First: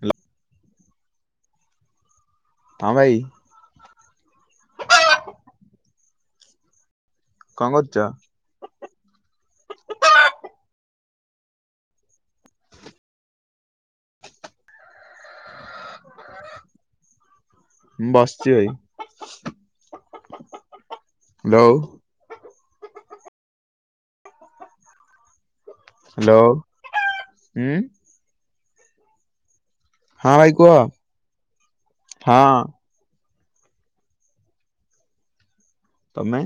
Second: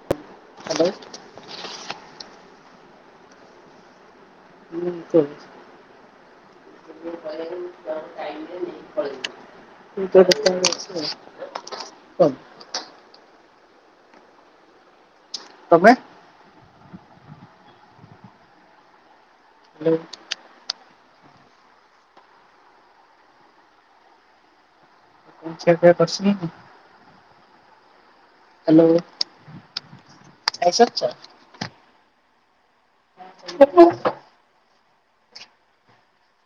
Hello. Hello. ହ ଭାଇ। ହୁଁ ତ କଣ କରୁଛ? [unintelligible] ହ ହଁ ତମେ? ମୁଁ ବସିଛି ଭାଇ। ହେଲା। ହେଲୋ। [unintelligible] ହ୍ୟାଲୋ [unintelligible] ହୁଁ। ହେଲୋ। ହଁ ଭାଇ କୁହ। ହଁ। ହୁଁ ହୁଁ। ତମେ?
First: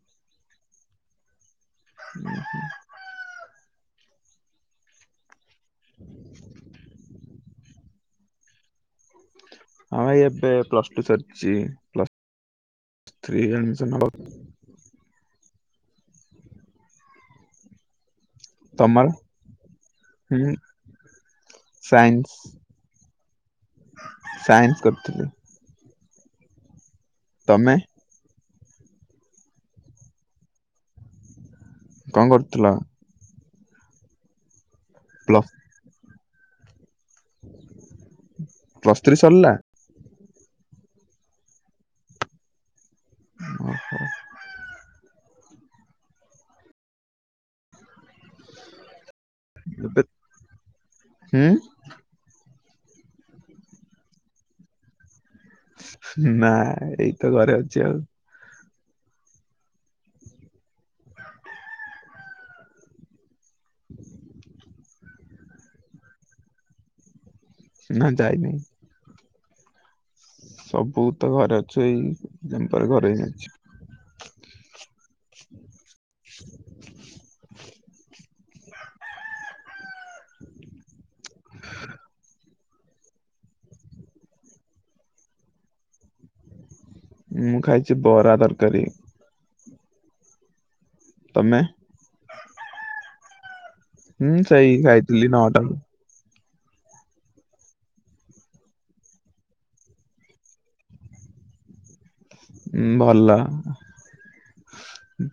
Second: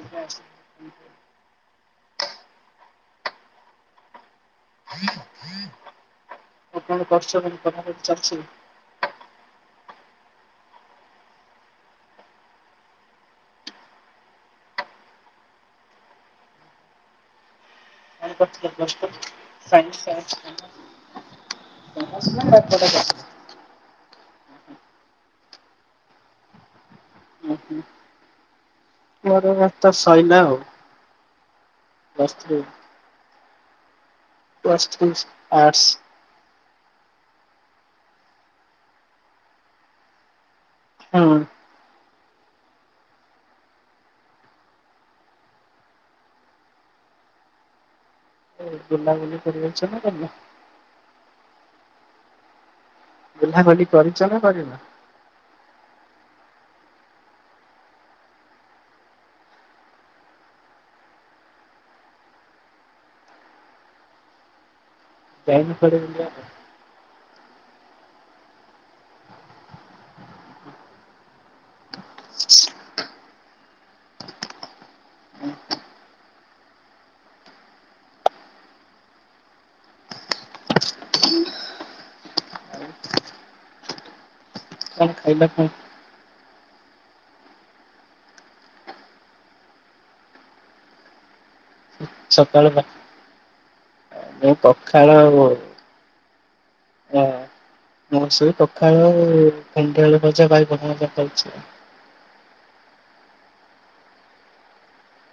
[inaudible] ହୁଁ ହୁଁ। ଆଉ କଣ କରୁଛ କାମ କଣ ଚାଲିଛି? ହଁ ଭାଇ ଏବେ ପ୍ଲସ ଟୁ ସରିଛି ପ୍ଲସ ଥ୍ରିରେ ଆଡ଼ମିଶନ ହବ। ତମର [unintelligible] ସାଇନ୍ସ ହୁଁ ଆର୍ଟ୍ସ ସାଇନ୍ସ କମର୍ସ [unintelligible] ସାଇନ୍ସ କରିଥିଲି। ଉଁ ତମେ। ହୁଁ ମୋର ବରତ ସଇଲା ଆଉ। କଣ ପ୍ଲସ ଥ୍ରୀ କରୁଥିଲ? Plus ପ୍ଲ [unintelligible] arts. ପ୍ଲସ ଥ୍ରୀ ସରିଲା। ହଁ। ଓହୋ। [unintelligible] [unintelligible] ନା କରି ଏବେ ନା। ହୁଁ ବୁଲା ହଲି କରିଛ ନା କରିିନା। ନା ଏଇ ତ ଘରେ ଅଛି ଆଉ। [inaudible] ଯାଇନ କୁଆଡେ ବୁଲିବାପାଇଁ। ନା ଯାଇନି। ସବୁ ତ ଘରେ ଅ ଛ ଏଇ [unintelligible] [inaudible] ଖାଇବା ପାଇଁ। ମୁଁ ଖାଇଛି ବରା ତରକାରୀ। ତମେ। ସକାଳ ବା ହୁଁ ମୁଁ ସେଇ ଖାଇଥିଲି ନ ଟାରେ। ଓହ ମୋର ସେଇ ପଖାଳ ଆଉ [unintelligible] ଆଳୁ ଭଜା, ବାଇଗଣ ଭର୍ତ୍ତା ଖାଉଛି ଆଉ। ଉମ ଭଲ,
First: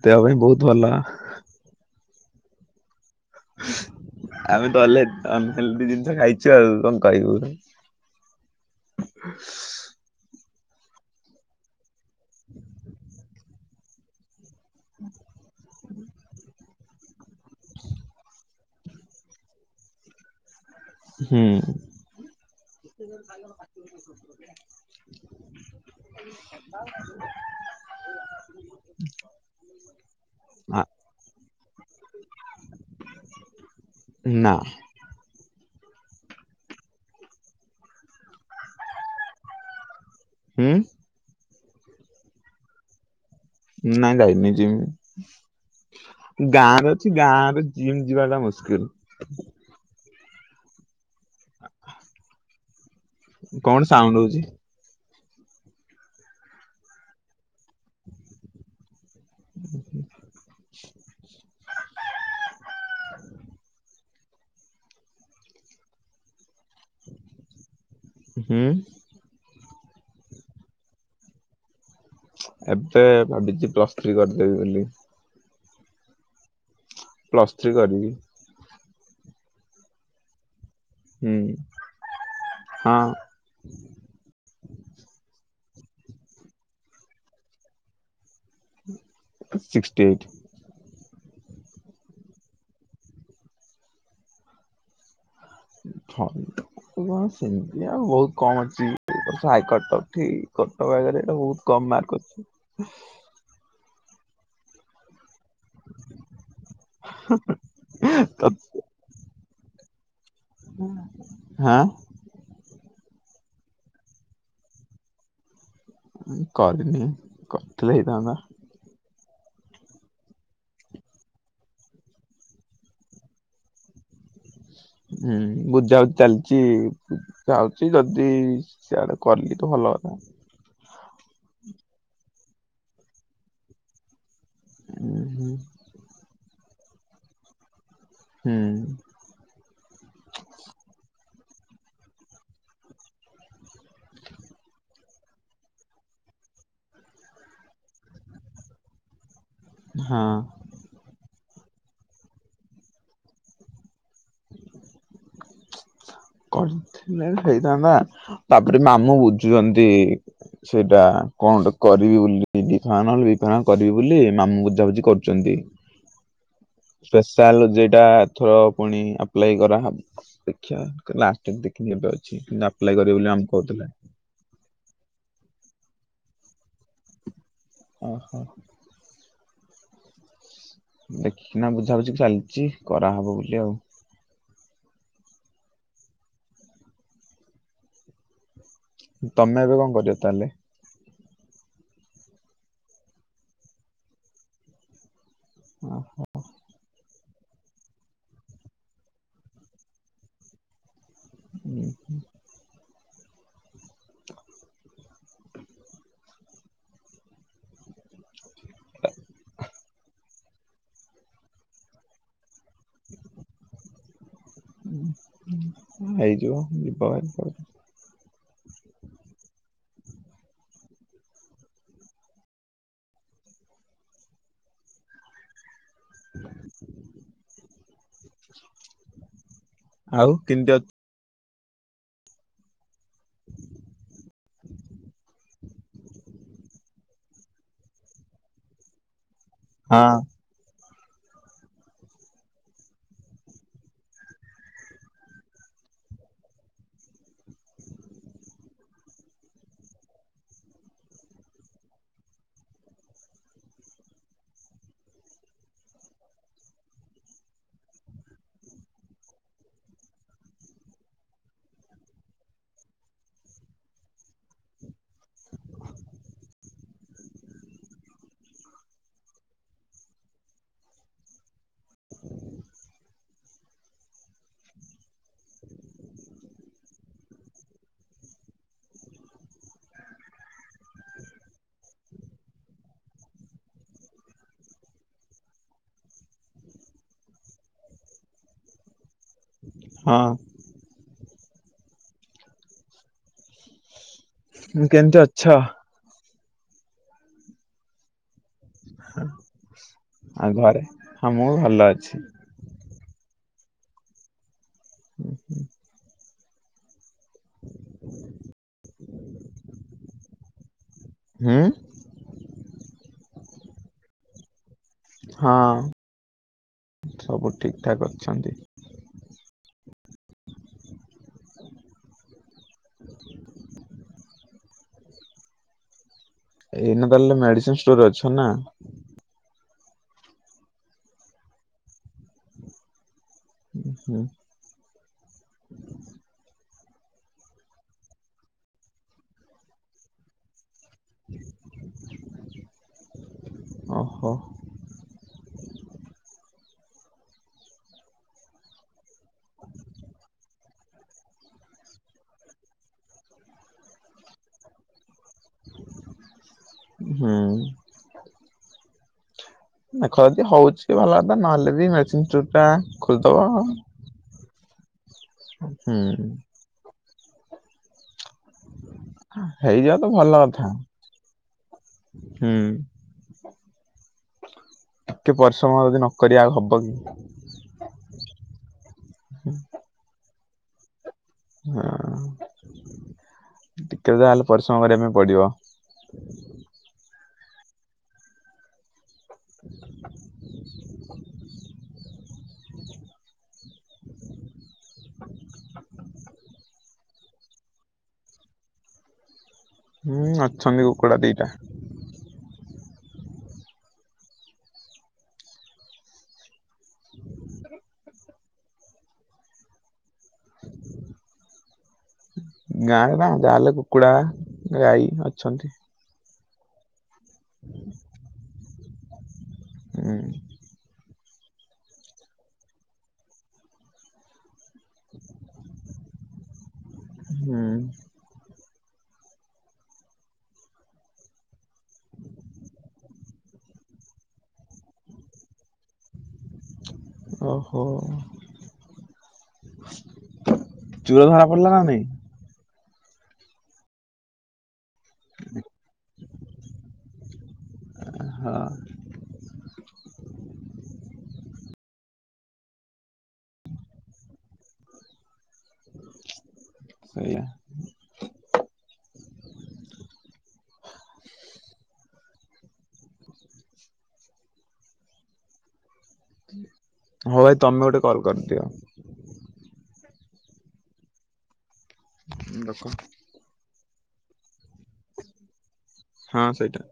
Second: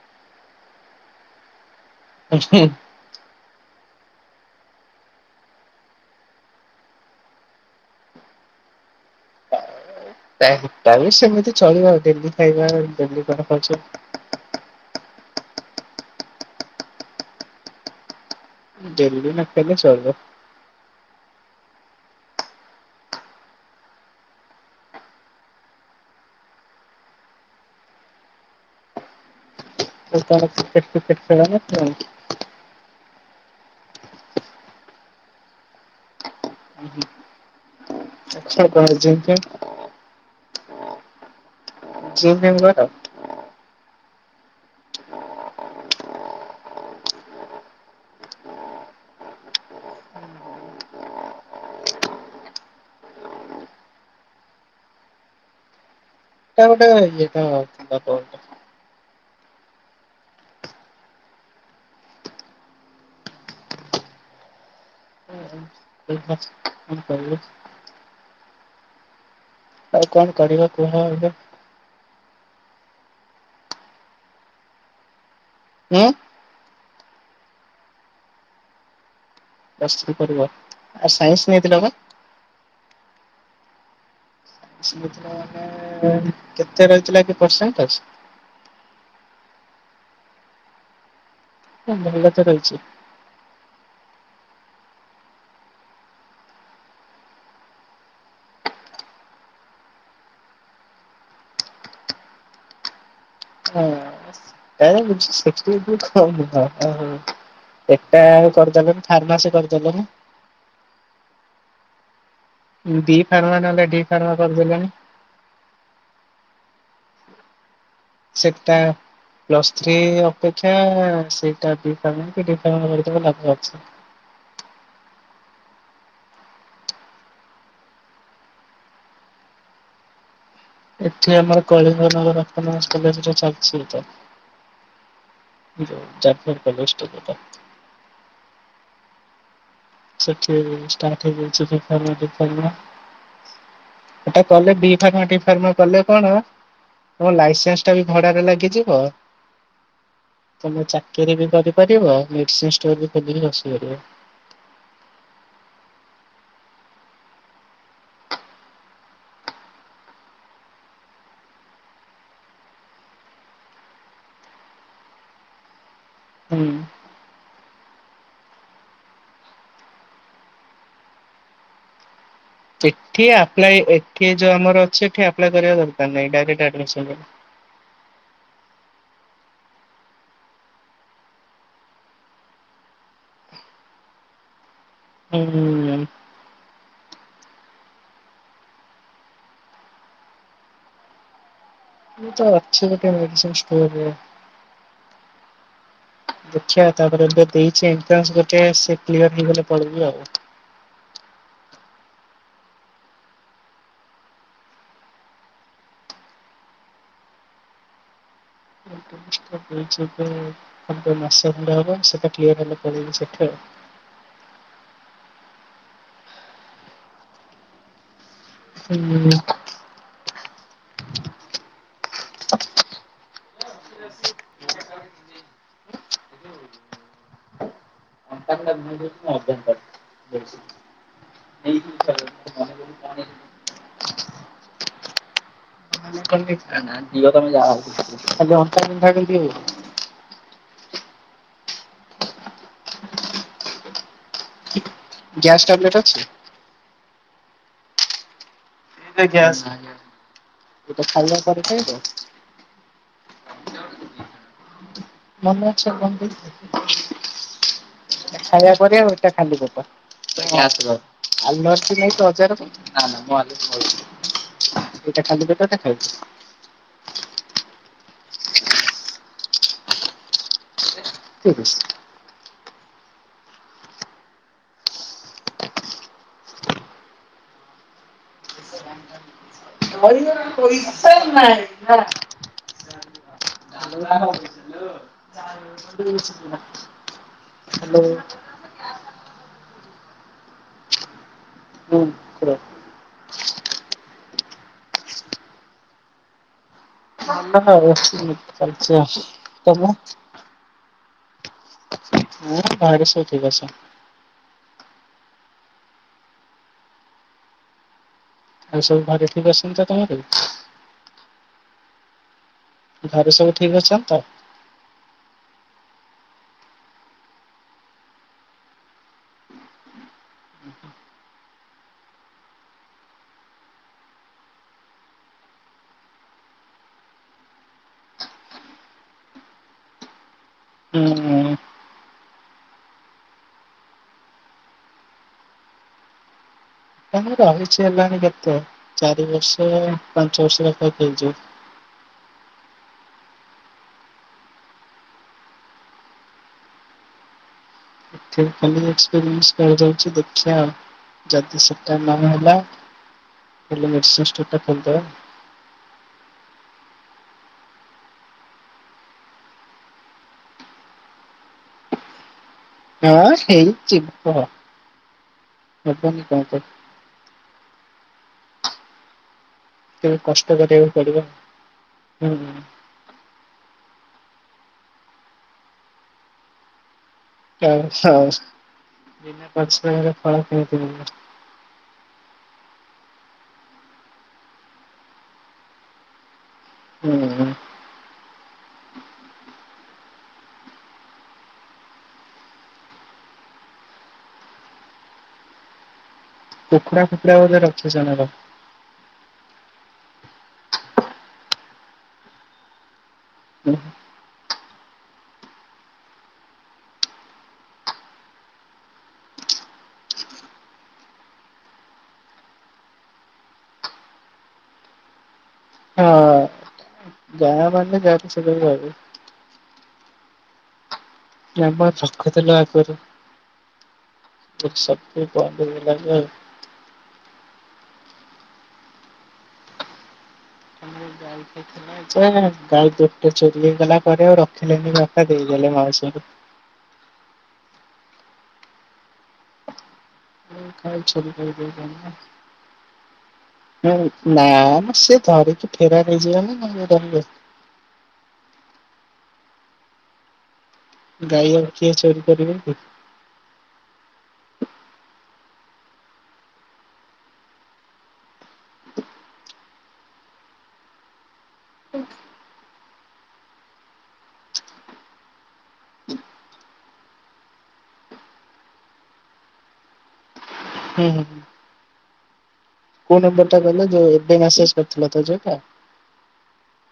ଦେହ ପାଇଁ ବହୁତ ଭଲ। ଉ ହୁଁ। ଆମେ ତ ହେଲେ ଆ ଏମିତି ଜିନିଷ ଖାଇଛୁ ଆଉ କଣ କରିବୁ? [unintelligible] ସେମିତି ଚଳିବ ଡେଲି ଖାଇବା ଡେଲି କର ଖର୍ଚ୍ଚ ହୁଁ। ଡେଲି ନଖାଇଲେ ଚଳିବ। ହୁଁ। ତାର ଆ କ୍ରିକେଟ କ୍ରିକେଟ ଖେଳ ନା [unintelligible] ନା। ଆଚ୍ଛା ତାହେଲେ [unintelligible] ହୁଁ। ଜିମ ଫିମ୍ ହୁଏ ତ। ନାଇଁ ଯାଇନି ଜିମ ଗାଁରେ ଅଛି ଗାଁରେ ଜିମ୍ ଯିବା ଟା ମୁସ୍କିଲ। କଣ ସାଉଣ୍ଡ ହଉଛି? ଏଟା ଗୋଟେ ଇଏଟା ବାପ। ହ। ହ [unintelligible] ହଁ କ [unintelligible] ହୁଁ ଆଉ କଣ କରିବା କୁହ ଏବେ। ଏବେ ଭାବିଛି ପ୍ଲସ୍ ଥ୍ରୀ କରିଦେବି ବୋଲି। ହୁଁ। ପ୍ଲସ୍ ଥ୍ରୀ କରିବି। ପ୍ଲସ୍ ଥ୍ରି କରିବ। ଆ ହୁଁ ସାଇନ୍ସ ନେଇଥିଲ ପା? ହଁ। ମାନେ କେତେ ରହିଥିଲା କି ପରସେଣ୍ଟତେଜ। Sixty eight. ଭଲ ତ ରହିଛି। ସେମିତି ଆ ବହୁତ କମ ଅଛି କଟକ କଟକରେ ବହୁ କମ୍ ମାର୍କ ଅଛି। କାଇଁଛି [unintelligible] ଏଟା ଆ କରିଦବେନ ଫାର୍ମାସ କରିଦ। ଦେଲେନି। ହଁ। ଡି ଫାର୍ମା ନହଲେ ଡି ଫାର୍ମା କରିଦେଲେଣି। କରିନି। କର୍ ଥିଲେ ହେଇଥାନ୍ତା। ପ୍ଲସ ଥ୍ରି ଅପେକ୍ଷା ସେଇଟାବି ଫାର୍ମ ବି ଫାର୍ମ ଦେବାକୁ ହେଲେ ଲାଭ ଅଛି। ହୁଁ ବୁଝା ବୁଝି ଚାଲିଛି ଚାଳଚି ଯଦି ସିଆଡେ କଲି ତ ଭଲ କଥା। ଏଠି ଆମର କଳିଙ୍ଗ ନଗର ଅଟୋନମସ କଲେଜରେ ଚାଲିଛି ଏଟା। ହୁଁ ଯା ପା ଏନୋଷ୍ଟା କଥା। [inaudible] ହୁଁ ସେଠି ଷ୍ଟାଟ ହେଇଯାଇଚି ବିଫାର୍ମ ଡିଫାର୍ମ ଏଟା କଲେ ବିଫାର୍ମ ଡିଫାର୍ମ କଲେ କଣ ତମ ଲାଇସେନ୍ସଟା ବି ଭଡ଼ାରେ ଲାଗିଯିବ। ହଁ ତମେ ଚାକିରି ବି କରି କରିହେବ ମେଡିସିନଷ୍ଟୋର ରେ ବି ବସିପାରିବ। କରିଥିଲେ ହେଇଥାନ୍ତା ତାପରେ ମାମୁଁ ବୁଝୁଛନ୍ତି ସେଇଟା କଣ କରିବି ବୋଲି ବିଫ ବିଫାନ କରିବି ବୋଲି ମାମୁଁ ବୁଝାବୁଝି କରୁଛନ୍ତି। ହୁଁ। ସ୍ପେଶାଲ ଯୋଉଟାଏଥର ପୁଣି ଆପ୍ଲାଇ କରାହବ ଦେଖିବା ଲାଷ୍ଟରେ ଦେଖିକି ଏଠି ଆପ୍ଲାଇ ଏଠି ଯୋଉ ଆମର ଅଛି ଏଠି ଆପ୍ଲାଏ କରିବା ଦରକାର ତମେ ଏକାକୀ [inaudible] ଓହୋ ଦେଖିକିନା ବୁଝାବୁଝି ଚାଲିଛି କରାହବ ବୋଲି ଆଉ ହୁଁ ହୁଁ ତମେ ଏବେ କଣକରିବ ତାହେଲେ ମୁଁ ତ ଅଛିଗୋଟେ ମେଡ଼ିସିନଷ୍ଟୋରରେ ହଁ। ଦେଖିବା ତାପରେ ଦେଇଛି ଏଟ୍ରାନ୍ସ ଗୋଟେ ସେ କ୍ଲିଅର ହେଇଗଲେ ପଳେଇବି ଆଉ ମାସେଖଣ୍ଢେ ହବ ସେଟା କ୍ଲିଅର ହେଲେ ପଳେଇବି ସେଠି ଆଉ ହେଇଯିବ ଯିବା ହୁଁ [inaudible] [unintelligible] ଆଉ କେମିତି ଅଛ ନା ଦିଅ ତମେ ଯାହା ହେଉଛି ଖାଲି ଅଣ୍ଟା ବିନ୍ଧା ବିନ୍ଧି ହଉଛି। ହଁ। ଗ୍ୟାସ ଟ୍ୟାବଲେଟ ଅଛି। ଏଇଟା ଗ୍ୟାସ ଏଇଟା ଖାଇବା ପରେଖାଇବ ମାନେ ଅଛି ଏଟା ଖାଇବା ପରେ ଆଉ ଏଟା ଖାଲିପେଟରେ ଗ୍ୟାସ ପାଇଁ ଆଲାର୍ଜି ନାହିଁ ତ ଅଜାର ନାଇଁ ନାଇଁ [unintelligible] ଏଇଟା ଖାଲିପେଟ ଏଇଟା ଖାଇବା ଠିକ ଅଛି। ସାର ନାହିଁ ନା ହାଲୋ ହଁ। ହଁ। କେମିତି ଅଛ। ଭଲ ହଉଛି। ଆଛା ତମେ ଆଉ ଘରେ ହଁ ମୁଁ ଭଲ ଅଛି। ହଁ ଘରେ ଏଇଠି ବସ ହୁଁ ହୁଁ। ଆଉ ସବୁ ଘରେ ଠିକ ଅଛନ୍ତି ସମସ୍ତେ ତମର ହୁଁ। ଘରେ ସବୁ ଠିକ ଅଛନ୍ତିତ ହଁ ସବୁ ଠିକ ଠାକ ଅଛନ୍ତି। ଏଇନା ତାହେଲେ ମେଡିସିନଷ୍ଟୋର ଅଛନା ହୁଁ ହୁଁ। [inaudible] ତା ରହିଛି ହେଲାଣି କେତେ ଚାରି ବର୍ଷ ପାଞ୍ଚ ବର୍ଷ। ପଠେଇଚି ଓହୋ। [unintelligible] ଯାଉଛି [inaudible] ଦେଖିବା ଆଉ। ଯଦି ସେଟା ନା ହେଲା ହେଲେ ନିଶିଷ୍ଟାଦ [unintelligible] ହୁଁ। ଦେଖ ଯଦି ହଉଛି ଭଲ କଥା ନହେଲେ ବି ମେଡିସିନୀ ଚୁ ହଁ ସେଇ ଚିକ [unintelligible] ହେଇଯିବ ତ ଟିକେ ଭଲ କଷ୍ଟ କଥା କରିବାକୁ ପଡିବ ଆ ହୁଁ। ଟିକେ ପରିଶ୍ରମ ଯଦି ନକରିବା ଆଉ ହବକି। [unintelligible] [unintelligible] ହଁ ଟିକେ ଯାହେଲେ ପରିଶ୍ରମ କରିବା ପାଇଁ ପଡିବ। ହୁଁ। [inaudible] କୁକୁଡ଼ା ଫୁକୁଡ଼ା ବୋଧେ ରଖିଛ ନା କଣ। ହୁଁ ଅଛନ୍ତି କୁକୁଡ଼ା ଦିଟା। ଉଁହୁଁ। ଗାଁରେ ନା ଯାହାହେଲେ କୁକୁଡା ଗାଈ ଅଛନ୍ତି। ଯାହା ମାନେ [inaudible] ହୁଁ। [inaudible] [inaudible] ହୁଁ ଆମର ଗାଈ ଟେ କିଏ ନଚୋରି ହେଇଗଲା ପରେ ଆଉ ରଖିଲେନି ବାପା ଦେଇଦେଲେ ମାଉସୀଙ୍କୁ। ଓହୋ। ଚୁର ଧରା ପଡିଲା ନା ନାଇଁ? [unintelligible] ହୁଁ ନାଆ ମ ସେ ଧରିକି ଫେରାର ହୋଇଯାବେ [inaudible] ହଁ ଗାଈ ଆଉ କିିଏ ଚୋରି କରିବେ କି। ସେୟା ହଁ ଭାଇ ତମେ ଗୋଟେ କଲ କରିଦିଅ। ହୁଁ ହୁଁ। [inaudible] କୋଉ ନମ୍ବର ଟା ହେଲେ ଯୋଉ ଏବେ ମ୍ୟାସେଜ କରିଥିଲ ତ ଯୋଉଟା। ହଁ ସେଇଟା।